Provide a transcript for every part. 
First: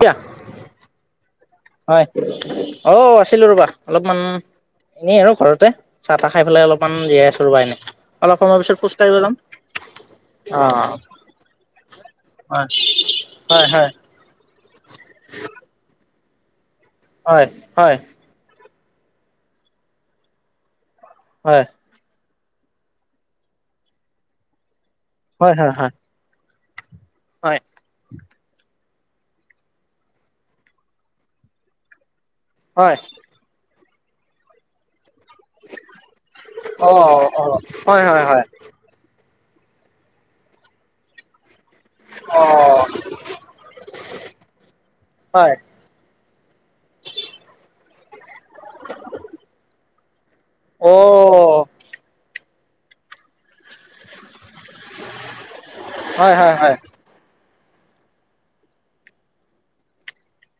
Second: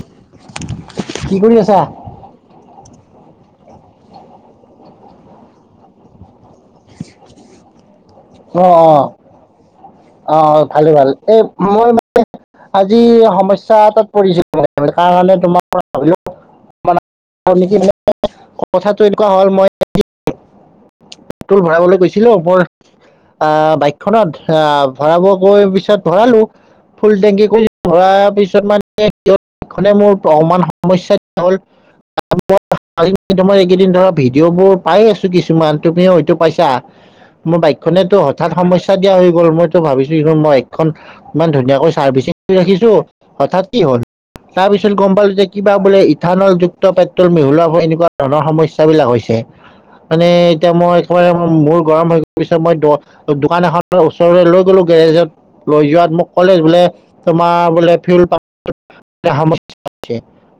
কয়া [unintelligible] কি কৰি আছা? হয়। অ', আছিলোঁ ৰ'বা অলপমান এনেই আৰু ঘৰতে, চাহ তাহ খাই পেলাই অলপমান জিৰাই আছোঁ ৰবা এনেই। অলপ সময় অ', পিছত খোজ অ', কাঢ়িব যাম। অ', ভালে ভাল এই মোৰ মানে হয় আজি সমস্যা হয় এতাত পৰিছিল হয় হয় হয় [unintelligible] [inaudible] কথাটো এনেকুৱা হল মই আজি পেট্ৰল হয় ভৰাবলৈ গৈছিলোঁ, ওপৰত আ বাইকখনত [unintelligible] ভৰাব হয় গৈ হয় পিছত ভৰালো, ফুল টেংকি হয় কৰি কৰা পিছত মানে [unintelligible] মোৰ [unintelligible] হয় হয় [unintelligible] এইকেইদিন ধৰা ভিডিঅ' বোৰ পাই আছোঁ কিছুমান তুমিও হয়টো পাইছা? অ' অ' মোৰ হয় বাইকখনেতো হয় হয় হঠাৎ সমস্যা দিয়া হৈ গ'ল, মইতো ভাবিছোঁ কি মই বাইকখন ইমান ধুনীয়াকৈ ছাৰ্ভিচিং কৰী অ' ৰাখিছোঁ, হঠাৎ কি হল? তাৰপিছত গম পালোঁ যে হয় কিবা বোলে ইথানল যুক্ত পেট্ৰল মিহলা এনেকুৱা ধৰণৰ সমস্যাবিলাক হৈছে। মানে এতিয়া মই অ' একেবাৰে মোৰ গৰম হৈ তাৰপিছত মই দ দোকান এখনৰ ওচৰলৈ লৈ গ'লো গেৰেজত, লৈ যোৱাত মোক হয় হয় ক'লে হয় বোলে তোমাৰ বোলে ফিউল পা [unintelligible]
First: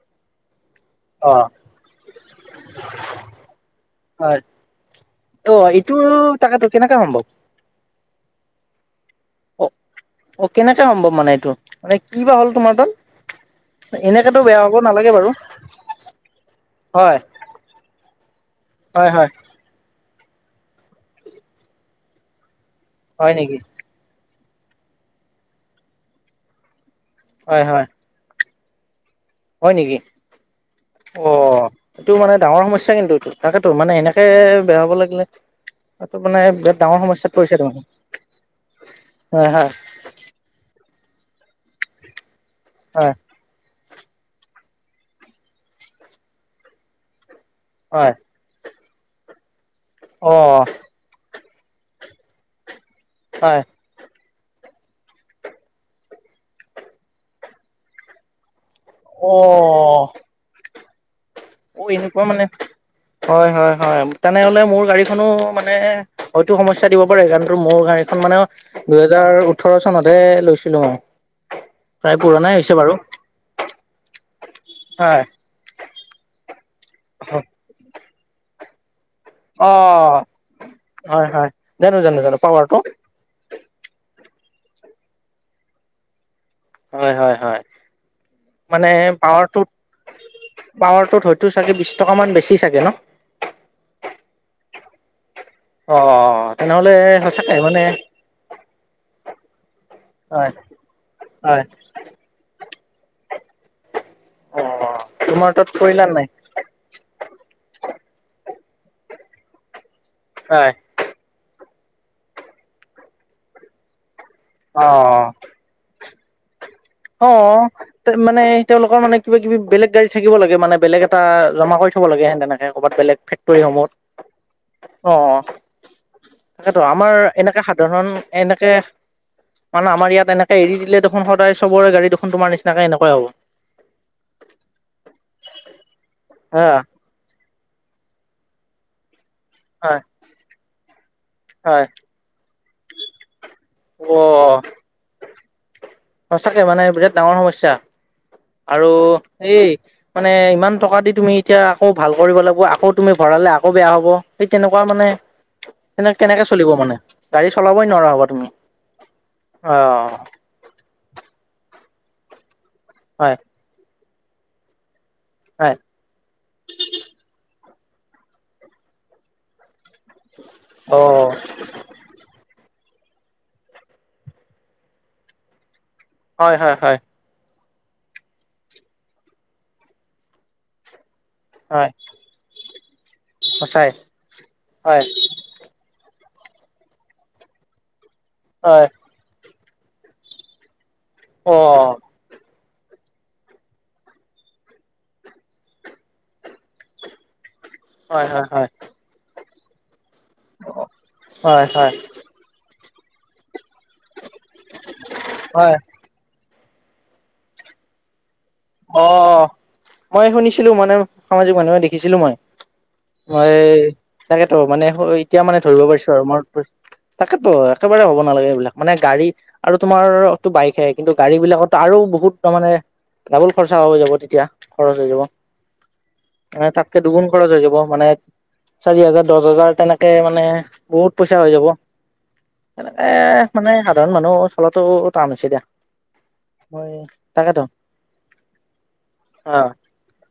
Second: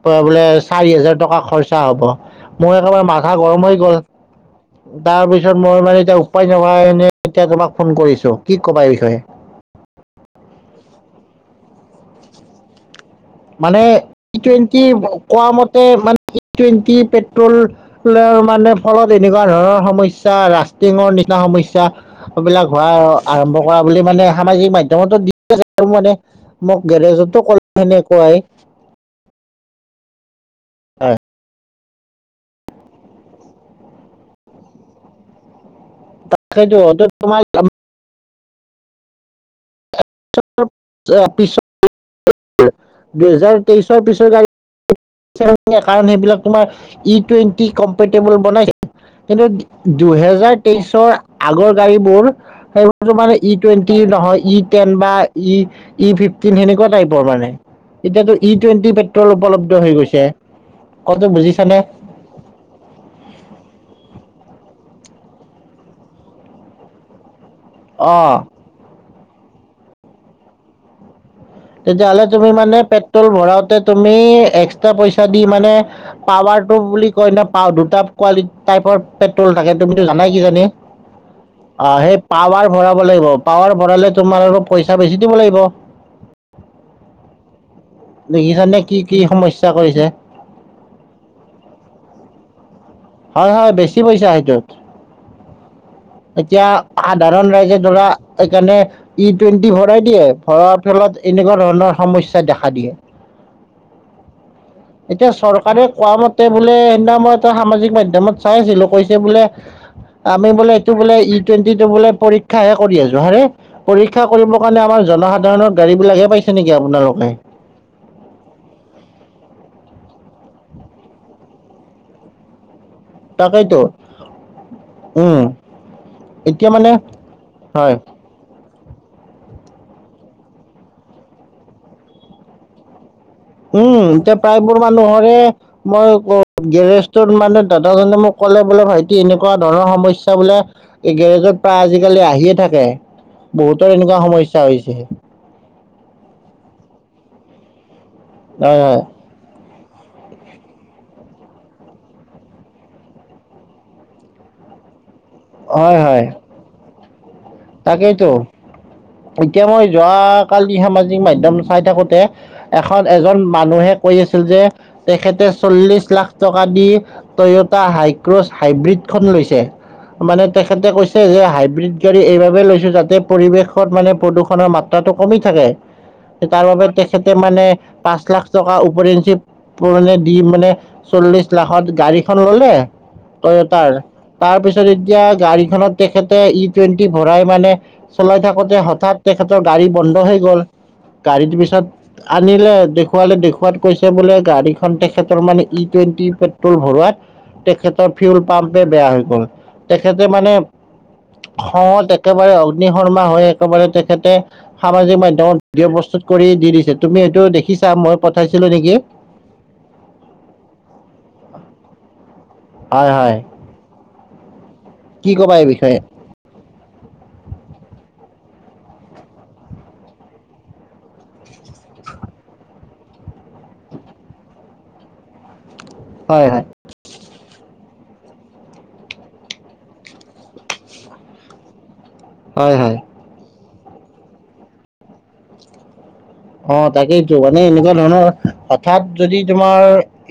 বোলে চাৰি হাজাৰ টকা অ' খৰচা হ'ব, মোৰ একেবাৰে মাথা গৰম হৈ গ'ল। হয় তাৰ পিছত অ' মই এইটো মানে এতিয়া উপায় তাকেতো কেনেকে সম্ভৱ [unintelligible] এতিয়া তোমাক ফোন কৰিছো, কি ক'বা এই বিষয়ে। অ', অ', কেনেকে সম্ভৱ মানে এইটো, মানে কি বা হ'ল তোমাৰটো। মানে ই টুৱেণ্টি বাৰু কোৱা মতে মানে [unintelligible] ই টুৱেণ্টি হয় পেট্ৰ'ল [unintelligible] মানে ফলত হয় হয় এনেকুৱা ধৰণৰ সমস্যা ৰাচ [unintelligible] নিচিনা সমস্যা, এইবিলাক হোৱাৰ হয় নেকি আৰম্ভ কৰা বুলি মানে সামাজিক মাধ্যমতো দি [unintelligible] মানে, মোক গেৰেজটো হয় ক'লে [unintelligible] হয় এনেকুৱাই। হয় নেকি, অ'। এইটো মানে ডাঙৰ সমস্যা কিন্তু এটো, তাকেতো মানে এনেকে বেয়া হ'ব লাগিলে এইটো মানে বিৰাট সেইটো ডাঙৰ সমস্যাত তোমাৰ পৰিছে, [unintelligible] হয়-হয়। [unintelligible] পিছত [unintelligible] হয়। দুহেজাৰ তেইছৰ পিছত আৰু [unintelligible] কাৰন সেইবিলাক তোমাৰ ই টুৱেণ্টি হয় কম্পেটেবল বনাইছে, কিন্তু অ দুহেজাৰ তেইছৰ আগৰ গাড়ীবোৰ, সেইবোৰ তোমাৰ ই হয় টুৱেন টি নহয়, ই টেন বা ই-ই ফিফটিন সেনেকুৱা টাইপৰ মানে, এতিয়াটো ই টুৱেণ্টি অ পেট্ৰ'ল উপলব্ধ হৈ গৈছে, কতো বুজিছ অ', [unintelligible] [unintelligible] মানে, হয় হয়-হয়, তেনেহ'লে মোৰ গাড়ীখনো মানে, হয়তো সম স্যা দিব পাৰে, কাৰণতো মোৰ গাড়ীখন অ', মানে দুহেজাৰ ওঠৰ চনতহে লৈছিলো মই। প্ৰায় তেতিয়াহ'লে তুমি পুৰণাই হৈছে মানে বাৰু পেট্ৰ'ল ভৰাওঁতে তুমি এক্সট্ৰা হয় পইচা দি মানে পাৱাৰটো বুলি কয় ন, পা দুটা কোৱালি টাইপৰ পেট্ৰ'ল অ থাকে, তুমিতো জানাই কিজানি, হয় হয় জানো অ', সেই জানো জানো পাৱাৰ পাৱাৰটো ভৰাব লাগিব। পাৱাৰ ভৰালে তোমাৰ আৰু পইচা বেছি দিব লাগিব। হয় হয়- হয়, দেখিছানে মানে কি কি পাৱাৰটোত সমস্যা কৰিছে? পাৱাৰটোত হয়তো চাগে বিছ টকামান বেছি চাগে ন। হয়- হয় বেছি পইচা সেইটোত। অ এতিয়া তেনেহ'লে সাধাৰণ সঁচাকে ৰাইজে মানে ধৰা সেইকাৰণে ই টুৱেণ্টি ভৰাই দিয়ে, হয় ভৰাৰ ফলত এনেকুৱা হয় ধৰণৰ সমস্যা দেখা দিয়ে, অ এতিয়া তোমাৰ তাত চৰকাৰে কৰিলা কোৱা নাই? মত তে বোলে সেইদিনা মই এটা সামাজিক মাধ্যমত চাই আছিলো, কৈছে বোলে, আমি হয় বোলে টো বোলে ই টুৱেণ্টিটো বোলে পৰীক্ষাহে কৰি আছো হাৰে, পৰীক্ষা কৰিবৰ কাৰণে অ আমাৰ জনসাধাৰণৰ গাড়ী বিলাকহে পাইছ ছে নেকি আপোনাৰো অ'। তে মানে তেওঁলোকৰ মানে কিবাকিবি বেলেগ গাড়ী থাকিব লাগে মানে বেলেগ এটা জমা কৰি থ'ব লাগে সেই তেনেকে ক'ৰবাত বেলেগ তাকেইতো ফেক্টৰীসমূহত। অ', উম এতিয়া তাকেতো, মানে আমাৰ এনেকে হয় সাধাৰণ এনেকে মানে আমাৰ ইয়াত এনেকে এৰি দিলে দেখোন সদায় চবৰে গাড়ী দেখুন তোমাৰ নিচিনাকে এনেকুৱাই হ'ব। উম, এতিয়া প্ৰায়বোৰ মানুহৰে মই হা [unintelligible] গেৰেজ মানে দাদাজনে মোক ক'লে বোলে ভাই এনেকুৱা ধৰণৰ হয় সমস্যাবিলাক এই গেৰেজত হয় প্ৰায় আজিকালি আহিয়ে থাকে। বহুতৰ অ এনেকুৱা সমস্যা হৈছে। সচাকে মানে বিৰাট ডাঙৰ সমস্যা, হয় আৰু হয় এই মানে ইমান টকা দি তুমি এতিয়া আকৌ ভাল কৰিব লাগিব, আকৌ তুমি ভৰালে আকৌ বেয়া হ'ব। সেই তেনেকুৱা মানে হয় তেনেকে হয় কেনেকে চলিব মানে। গাড়ী চলাবই নোৱাৰা হ'বা তাকেইতো তুমি, অ'। কালি সামাজিক মাধ্যম চাই থাকোঁতে, এখন হয় এজন মানুহে কৈ আছিল যে তেখেতে হয় চল্লিশ লাখ টকা দি টয়টা হাইক্র'ছ হাইব্ৰীডখন লৈছে। মানে তেখেতে অ কৈছে যে হাইব্ৰীড গাড়ী এইবাৰ লৈছোঁ যাতে পৰিৱেশত মানে প্ৰদূষণৰ মাত্ৰাটো কমি থাকে, হয় হয় তাৰবাবে হয় তে তাকে মানে পা‍ঁচ লাখ টকা উপৰেঞ্চি [inaudible] দি মানে চল্লিশ [unintelligible] লাখত হয় গাড়ীখন ললে সঁচাই তয়তাৰ, তাৰপিছত হয় এতিয়া গাড়ীখনত তেখেতে ই টুৱেণ্টি ভৰাই মানে চলাই থাকোঁতে হয় হঠাৎ তেখেতৰ গাড়ী বন্ধ হৈ গ'ল। অ গাড়ীটো পিছত আনিলে, দেখুৱালে দেখুৱাত কৈছে বোলে গাড়ীখন তেখেতৰ মানে ই টুৱেণ্টি পেট্ৰল ভৰোৱাত তেখেতৰ হয় ফিউল হয় হয় পাম্পে বেয়া হৈ গল, তেখেতে মানে হয় হয় খংত একেবাৰে অগ্নিশৰ্মা হৈ একেবাৰে তেখেতে সামাজিক মাধ্যমত হয় ভিডিঅ' প্ৰস্তুত কৰি দি দিছে তুমি এইটো দেখিছা মই পঠাইছিলোঁ লিংক অ', অ', মই শুনিছিলোঁ মানে সামাজিক মাধ্যমত দেখিছিলোঁ মই। হয় হয়। এই তাকেতো মানে কি এতিয়া ক'বা মানে এই ধৰিব বিষয়ে? পৰিছোঁ আৰু মই তাকেতো একেবাৰে হ'ব নালাগে এইবিলাক। মানে গাড়ী আৰু তোমাৰটো বাইকহে কিন্তু গাড়ীবিলাকটো আৰু বহুত তাৰ মানে ডাবুল খৰচা হৈ যাব তেতিয়া, খৰচ হৈ যাব। হয় হয়। হঠাৎ তেতিয়া দুগুণ খৰচ হৈ যাব, মানে চাৰি হাজাৰ, দহ হাজাৰ তেনেকে মানে বহুত পইচা হৈ যাব। হয় হয়। এ মানে সাধাৰণ মানুহ চলাটো টান হৈছে দিয়া। অ', মই তাকেইেতো, মানে তাকেতো এনেকুৱা ধৰণৰ হঠাৎ যদি অ তোমাৰ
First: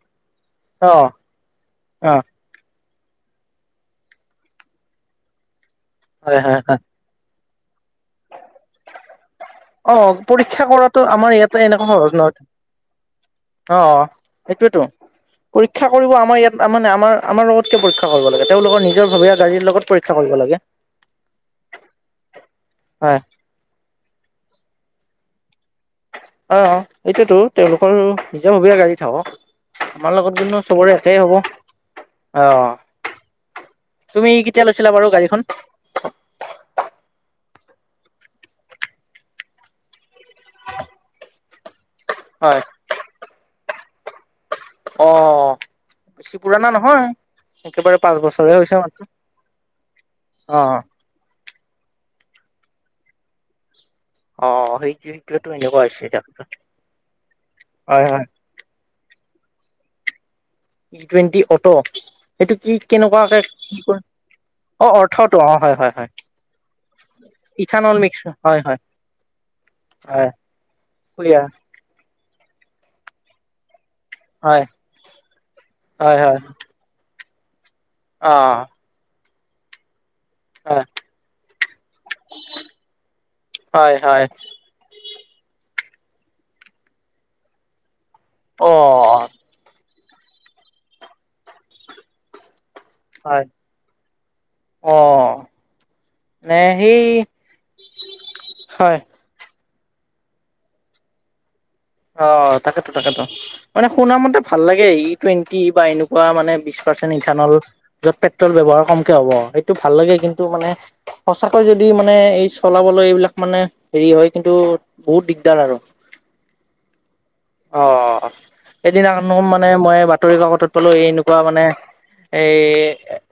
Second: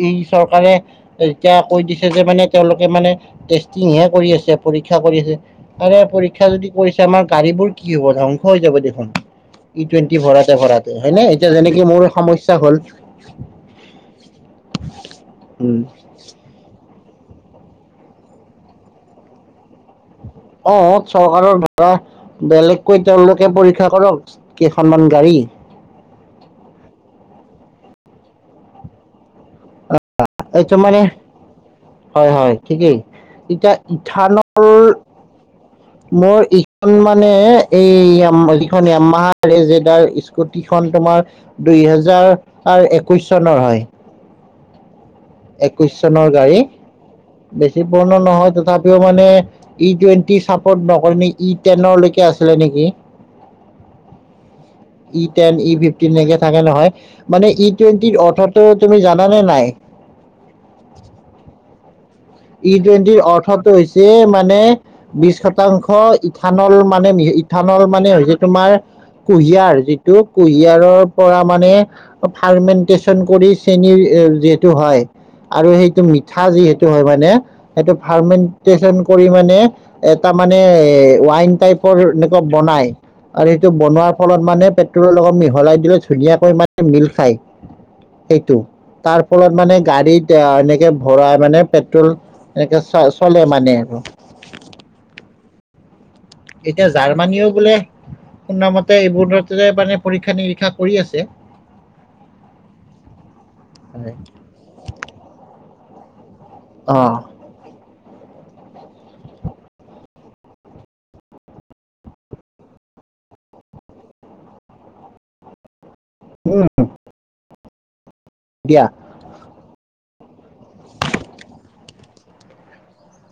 এই চৰকাৰে অ অ এতিয়া কৈ দিছে যে মানে তেওঁলোকে মানে টেষ্টিংহে কৰি আছে, পৰীক্ষা কৰি আছে আৰে হয় পৰীক্ষা হয় যদি হয় কৰিছে, আমাৰ গাড়ীবোৰ কি হব, ধ্বংস হৈ যাব দেখোন? ই অ টুৱেন্টি পৰীক্ষা ভৰাওতে-ভৰাওতে। কৰাতো হয়নে আমাৰ এতিয়া ইয়াতে যেনেকে এনেকুৱা মোৰ সহজ নহয় সমস্যা হ'ল। অ সেইটোয়েতো উম। পৰীক্ষা কত আমাৰ ইয়াত মানে আমাৰ-আমাৰ লগত কিয় পৰীক্ষা কৰিব লাগে? তেওঁলোকৰ নিজৰ ভবিয়া গাড়ীৰ লগত পৰীক্ষা কৰিব লাগে। অ', চৰকাৰৰ ধাৰা বেলেগকৈ হয় তেওঁলোকে পৰীক্ষা কৰক কেইখনমান গাড়ী। [unintelligible] অ', এটোৱেতো তেওঁলোকৰ নিজাববীয়া গাড়ী থাকক। আমাৰ লগত [unintelligible] চবৰে একেই হব। অ হয়-হয়, ঠিকেই। এতিয়া তুমি ইথানল কেতিয়া লৈছিলা বাৰু গাড়ীখন মোৰ এইখন মানে এই মানে যিখন য়ামাহাৰ ৰেই জেড আৰ ইছ যিখন তোমাৰ দুই হেজাৰ হয় একৈশ চনৰ হয়। অ একৈশ চনৰ বেছি গাড়ী। পুৰণা নহয় বেছি একেবাৰে পাঁচ পুৰণি বছৰে নহয় হৈছে তথাপিও মাত্ৰ মানে ই টুৱেণ্টি অ চাপৰ্ট নকৰে নি ই টেনলৈকে আছিলে নেকি? অ' সেইটো ই সেইটোৱেতো টেন, ই এনেকুৱা হৈছে ফিফটিন এতিয়া এনেকে থাকে নহয়? মানে ই হয় টুৱেণ্টিৰ হয় অৰ্থাৎ তুমি জানানে নাই? ই টুৱেণ্টি অ'ট ই টুৱেণ্টিৰ অৰ্থটো হৈছে মানে অ অৰ্থটো বিশ অ হয় হয় শতাংশ হয় ইথানল মানে ইথানল মানে মিক্স হৈছে হয় তোমাৰ হয় কুঁহিয়াৰ, যিটো হয় কুঁহিয়াৰৰ পৰা ক্লিয়াৰ মানে ফাৰ্মেনটচন কৰি চেনীৰ যিহেতু হয় আৰু সেইটো হয় হয় মিঠা যিহেতু হয় মানে মানে সেইটো অ ফাৰমেনতেচন কৰি মানে এটা মানে হয়, ৱাইন টাইপৰ এনেকুৱা বনাই, আৰু সেইটো হয়, বনোৱাৰ হয়, ফলত মানে পেট্ৰ'লৰ লগত মিহলাই দিলে ধুনীয়াকৈ মানে মিল খায়, সেইটো। অ', তাৰ ফলত মানে গাড়ীত এনেকে ভৰাই মানে পেট্ৰল এনেকে চ হয়, চলে মানে আৰু। অ'। নে এতিয়া সেই জাৰ্মানীও বোলে শুনা হয়, মতে এইবোৰ মানে পৰীক্ষা-নিৰীক্ষা কৰি আছে। অ', তাকেতো-তাকেতো মানে শুনা মতে ভাল লাগে ই টুৱেণ্টি বা এনেকুৱা মানে বিশ অ পাৰ্চেন্ট ইন্থানল যত পেট্ৰল ব্যৱহাৰ কমকে হ'ব সেইটো ভাল লাগে কিন্তু মানে সঁচাকৈ যদি মানে এই চলাবলৈ এইবিলাক মানে হেৰি হয় কিন্তু বহুত দিগদাৰ আৰু। উম। অ', দিয়া এদিনা [unintelligible] মানে মই বাতৰি কাকতত পালোঁ এই এনেকুৱা মানে এই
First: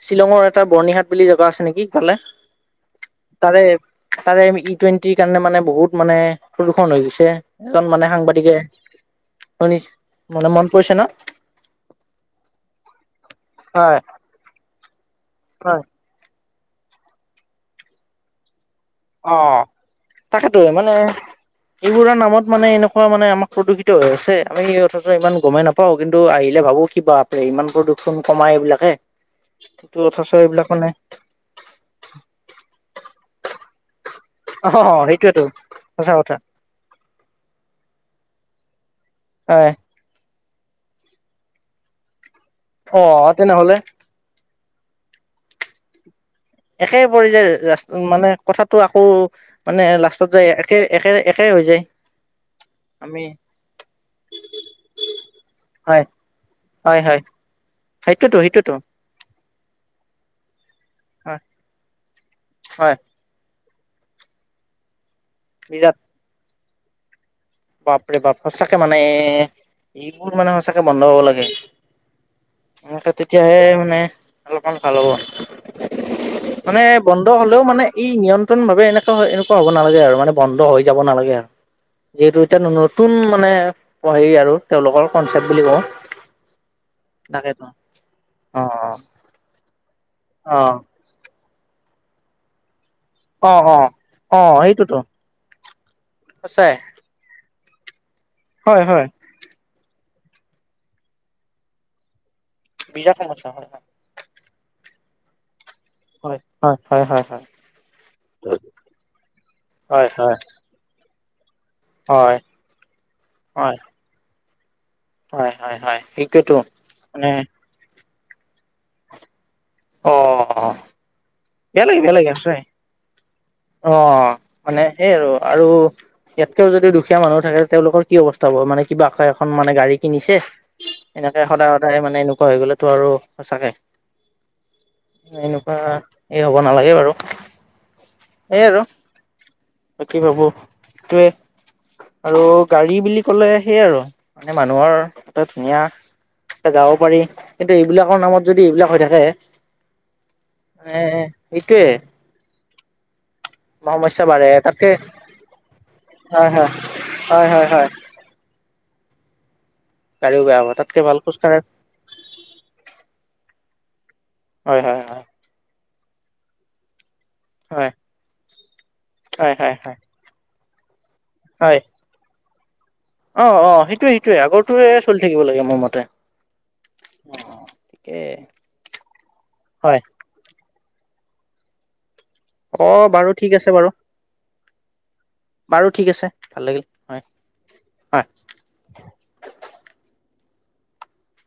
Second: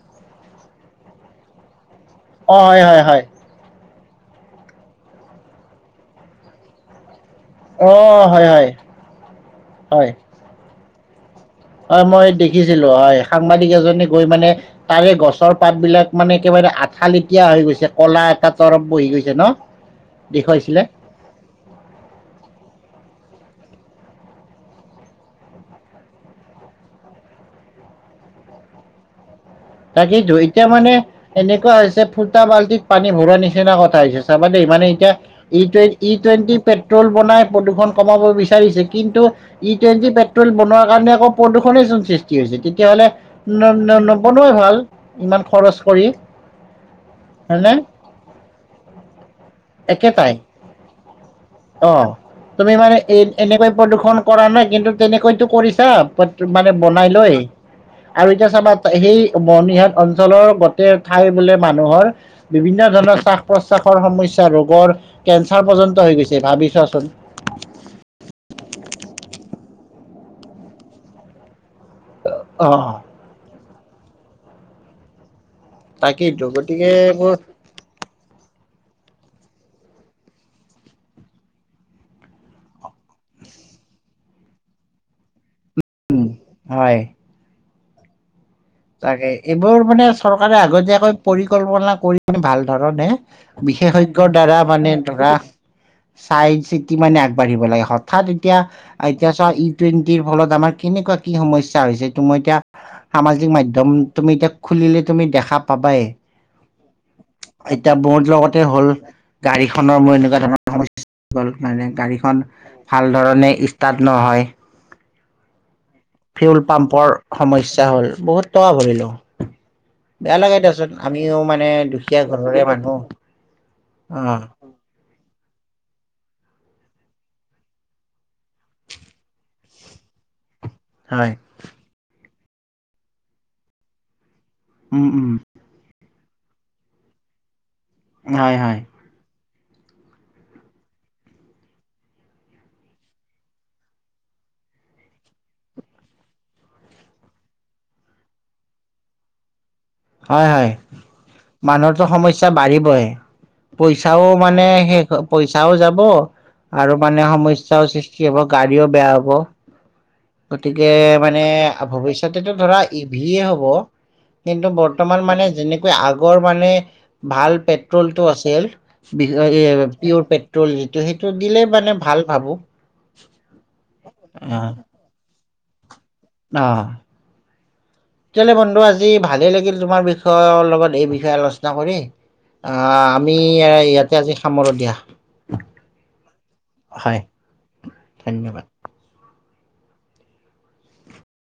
শ্বিলঙৰ এটা বৰ্ণিহাট বুলি জেগা আছে নেকি [unintelligible] অ', হয়-হয়-হয়। তাৰে-তাৰে ই টুৱেণ্টিৰ কাৰণে মানে বহুত মানে প্ৰদূষণ হৈ গৈছে। এজন অ মানে হয় সাংবাদিকে হয় শুনি, হয় মানে মনট পৰিছে ন? হয় মই দেখিছিলোঁ হয়, সাংবাদিক হয় এজনে গৈ মানে তাৰে গছৰ পাত হয় বিলাক মানে একেবাৰে আঠালেটেইয়া হৈ গৈছে কলা এটা তৰব বহি গৈছে অ ন? তাকেতো দেখুৱাইছিলে। মানে এইবোৰৰ নামত মানে এনেকুৱা মানে আমাক প্ৰদূষিত হৈ আছে আমি অথচ ইমান গমেই নাপাওঁ। প কিন্তু আহিলে ভাৱোঁ কি বাপ্ৰে, ইমান প্ৰদূষণ কমাই এইবিলাকে। কিন্তু তাকেইতো অথচ এতিয়া এইবিলাক মানে এনেকুৱা হৈছে ফুটা বাল্টিত পানী ভৰোৱা নিচিনা কথা হৈছে। চাব দেই অ মানে এতিয়া সেইটোয়েতো ই টু ই সঁচা কথা টুৱেণ্টি পেট্ৰল বনাই প্ৰদূষণ কমাব বিচাৰিছে কিন্তু ই হয় টুৱেণ্টি পে ল বনোৱাৰ কাৰণে আকৌ প্ৰদূষণে চুন সৃষ্টি হৈছে? অ তেতিয়াহ'লে তেনেহলে ন নিবনুৱাই ভাল ইমান খৰচ কৰি। একে পৰি হয়নে যায় মানে কথাতটো আকৌ মানে লাষ্টত একেটাই যায় একে-একে-একে হৈ যায়। অ তুমি মানে এ আমি এনেকৈ প্ৰদূ্ষন কৰা নাই কিন্তু তেনেকৈতো কৰিছা হয় মানে হয় বনাই হয় লৈ। আৰু সেইটোতো এতিয়া সেইটোতো চাবা সেই বৰ্ণিহাট অঞ্চলৰ গোটেই ঠাই হয় বোলে মানুহৰ বিভিন্ন হয় ধৰণৰ শ্বাস প্ৰশ্বাসৰ সমস্যা ৰোগৰ কেঞ্চাৰ পৰ্যন্ত হৈ গৈছে ভাবি চোৱাচোন। বপ্ৰে বাপ সঁচাকে মানে এ এইবোৰ মানে সচাকে বন্ধ হব লাগে। অ তেতিয়াহে মানে অলপমান ভাল হ'ব। তাকেইতো মানে গতিকে বন্ধ এইবোৰ হলেও মানে ই নিয়ন্ত্ৰণভাৱে এনেকুৱা হয় এনেকুৱা হ'ব নালাগে আৰু মানে বন্ধ হৈ যাব নালাগে আৰু। যিহেতু এতিয়া নতুন মানে হেৰি আৰু তেওঁলোকৰ কনচেপ্ট বুলি কওঁ। উম, হয়। তাকেইতো। তাকে এইবোৰ মানে চৰকাৰে অ আগতীয়াকৈ পৰিকল্পনা কৰি মানে ভাল ধৰণে অ অ অ বিশেষজ্ঞৰ অ দ্বাৰা মানে সেইটোতো ধৰা চাই সঁচাই কি মানে আগবাঢ়িব লাগে, হঠাৎ এতিয়া হয় হয় এতিয়া চাোৱা ই টুৱেণ্টিৰ ফলত আমাৰ কেনেকুৱা কি সমস্যা হৈছে এটো মই এতিয়া বিজা ক সামাজিক মাধ্যম তুমি এতিয়া খুলিলে তুমি দেখা পাবাই। হয়-হয়-হয়-হয়। এতিয়া বহুত লগতে হ'ল গাড়ীখনৰ হয় মই হয় এনেকুৱা ধৰণৰ সমস্যা। গল মানে হয় গাড়ীখন ভাল ধৰণে ষ্টাৰ্ট নহয়। হয়-হয়-হয়, শী ফিউল পাম্পৰ সমস্যা হ'ল, বহুত টকা ভৰিলোঁ। অ বেয়া লাগে দিয়াচোন আমিও মানে বেয়া লাগে বেয়া দুখীয়া লাগে সঁচাই ঘৰৰে মানুহ, অ উম মানে সেইয় আৰু। আৰু ইয়াতকেও যদি দুখীয়া মানুহ থাকে তেওঁলোকৰ কি অৱস্থা হব মানে কিবা এক এখন মানে গাড়ী কিনিছে। হয় এনেকে সদায়-সদায় মানে এনেকুৱা হৈ গলে তো আৰু সঁচাকে উম উম বা এই হ'ব নালাগে বাৰু হয় এই হয় আৰু বাকী ভাবোঁ এটোৱে। আৰু গাড়ী বুলি ক'লে সেইয় আৰু মানে মানুহৰ এটা ধুনীয়া এ যাব পাৰি কিন্তু এইবিলাকৰ নামত যদি এইবিলাক হৈ থাকে হয়-হয়। মানে সেইটোৱে মানুহৰ টো সমস্যা বাঢ়িবহে। সমস্যা পইচাও বাঢ়ে মানে তাতকে শেষ পইচাও যাব হয় হয় আৰু মানে হয় হয় সমস্যাও হয় সৃষ্টি কি হ'ব গাড়ীও বেয়া হ'ব। গাড়ীও বেয়া হ'ব গতিকে তাতকে ভাল খোজ মানে কঢ়া ভৱিষ্যতেটো ধৰা ই ভিয়ে হ'ব। কিন্তু হয় হয় বৰ্তমান হয় মানে যেনেকৈ আগৰ মানে ভাল হয় পেট্ৰলটো আছিল, [unintelligible] হয় হয় হয় পিয়ৰ পেট্ৰল টো সেইটো দিলে হয় মানে ভাল ভাৱোঁ। অ', অ', সেইটোৱে-সেইটোৱে। আগৰটোৱে চলি থাকিব লাগে মোৰ মতে। অ'। ঠিকে তেতিয়াহলে বন্ধু আজি ভালে লাগিল হয় তোমাৰ বিষয় বিষয়ৰ লগত এই বিষয়ে আলোচনা কৰি। আ অ বাৰু আমি ঠিক আছে বাৰু ইয়াতে আজি সামৰোঁ দিয়া। বাৰু ঠিক আছে, ভাল লাগিল, হয়। হয় ধন্যবাদ।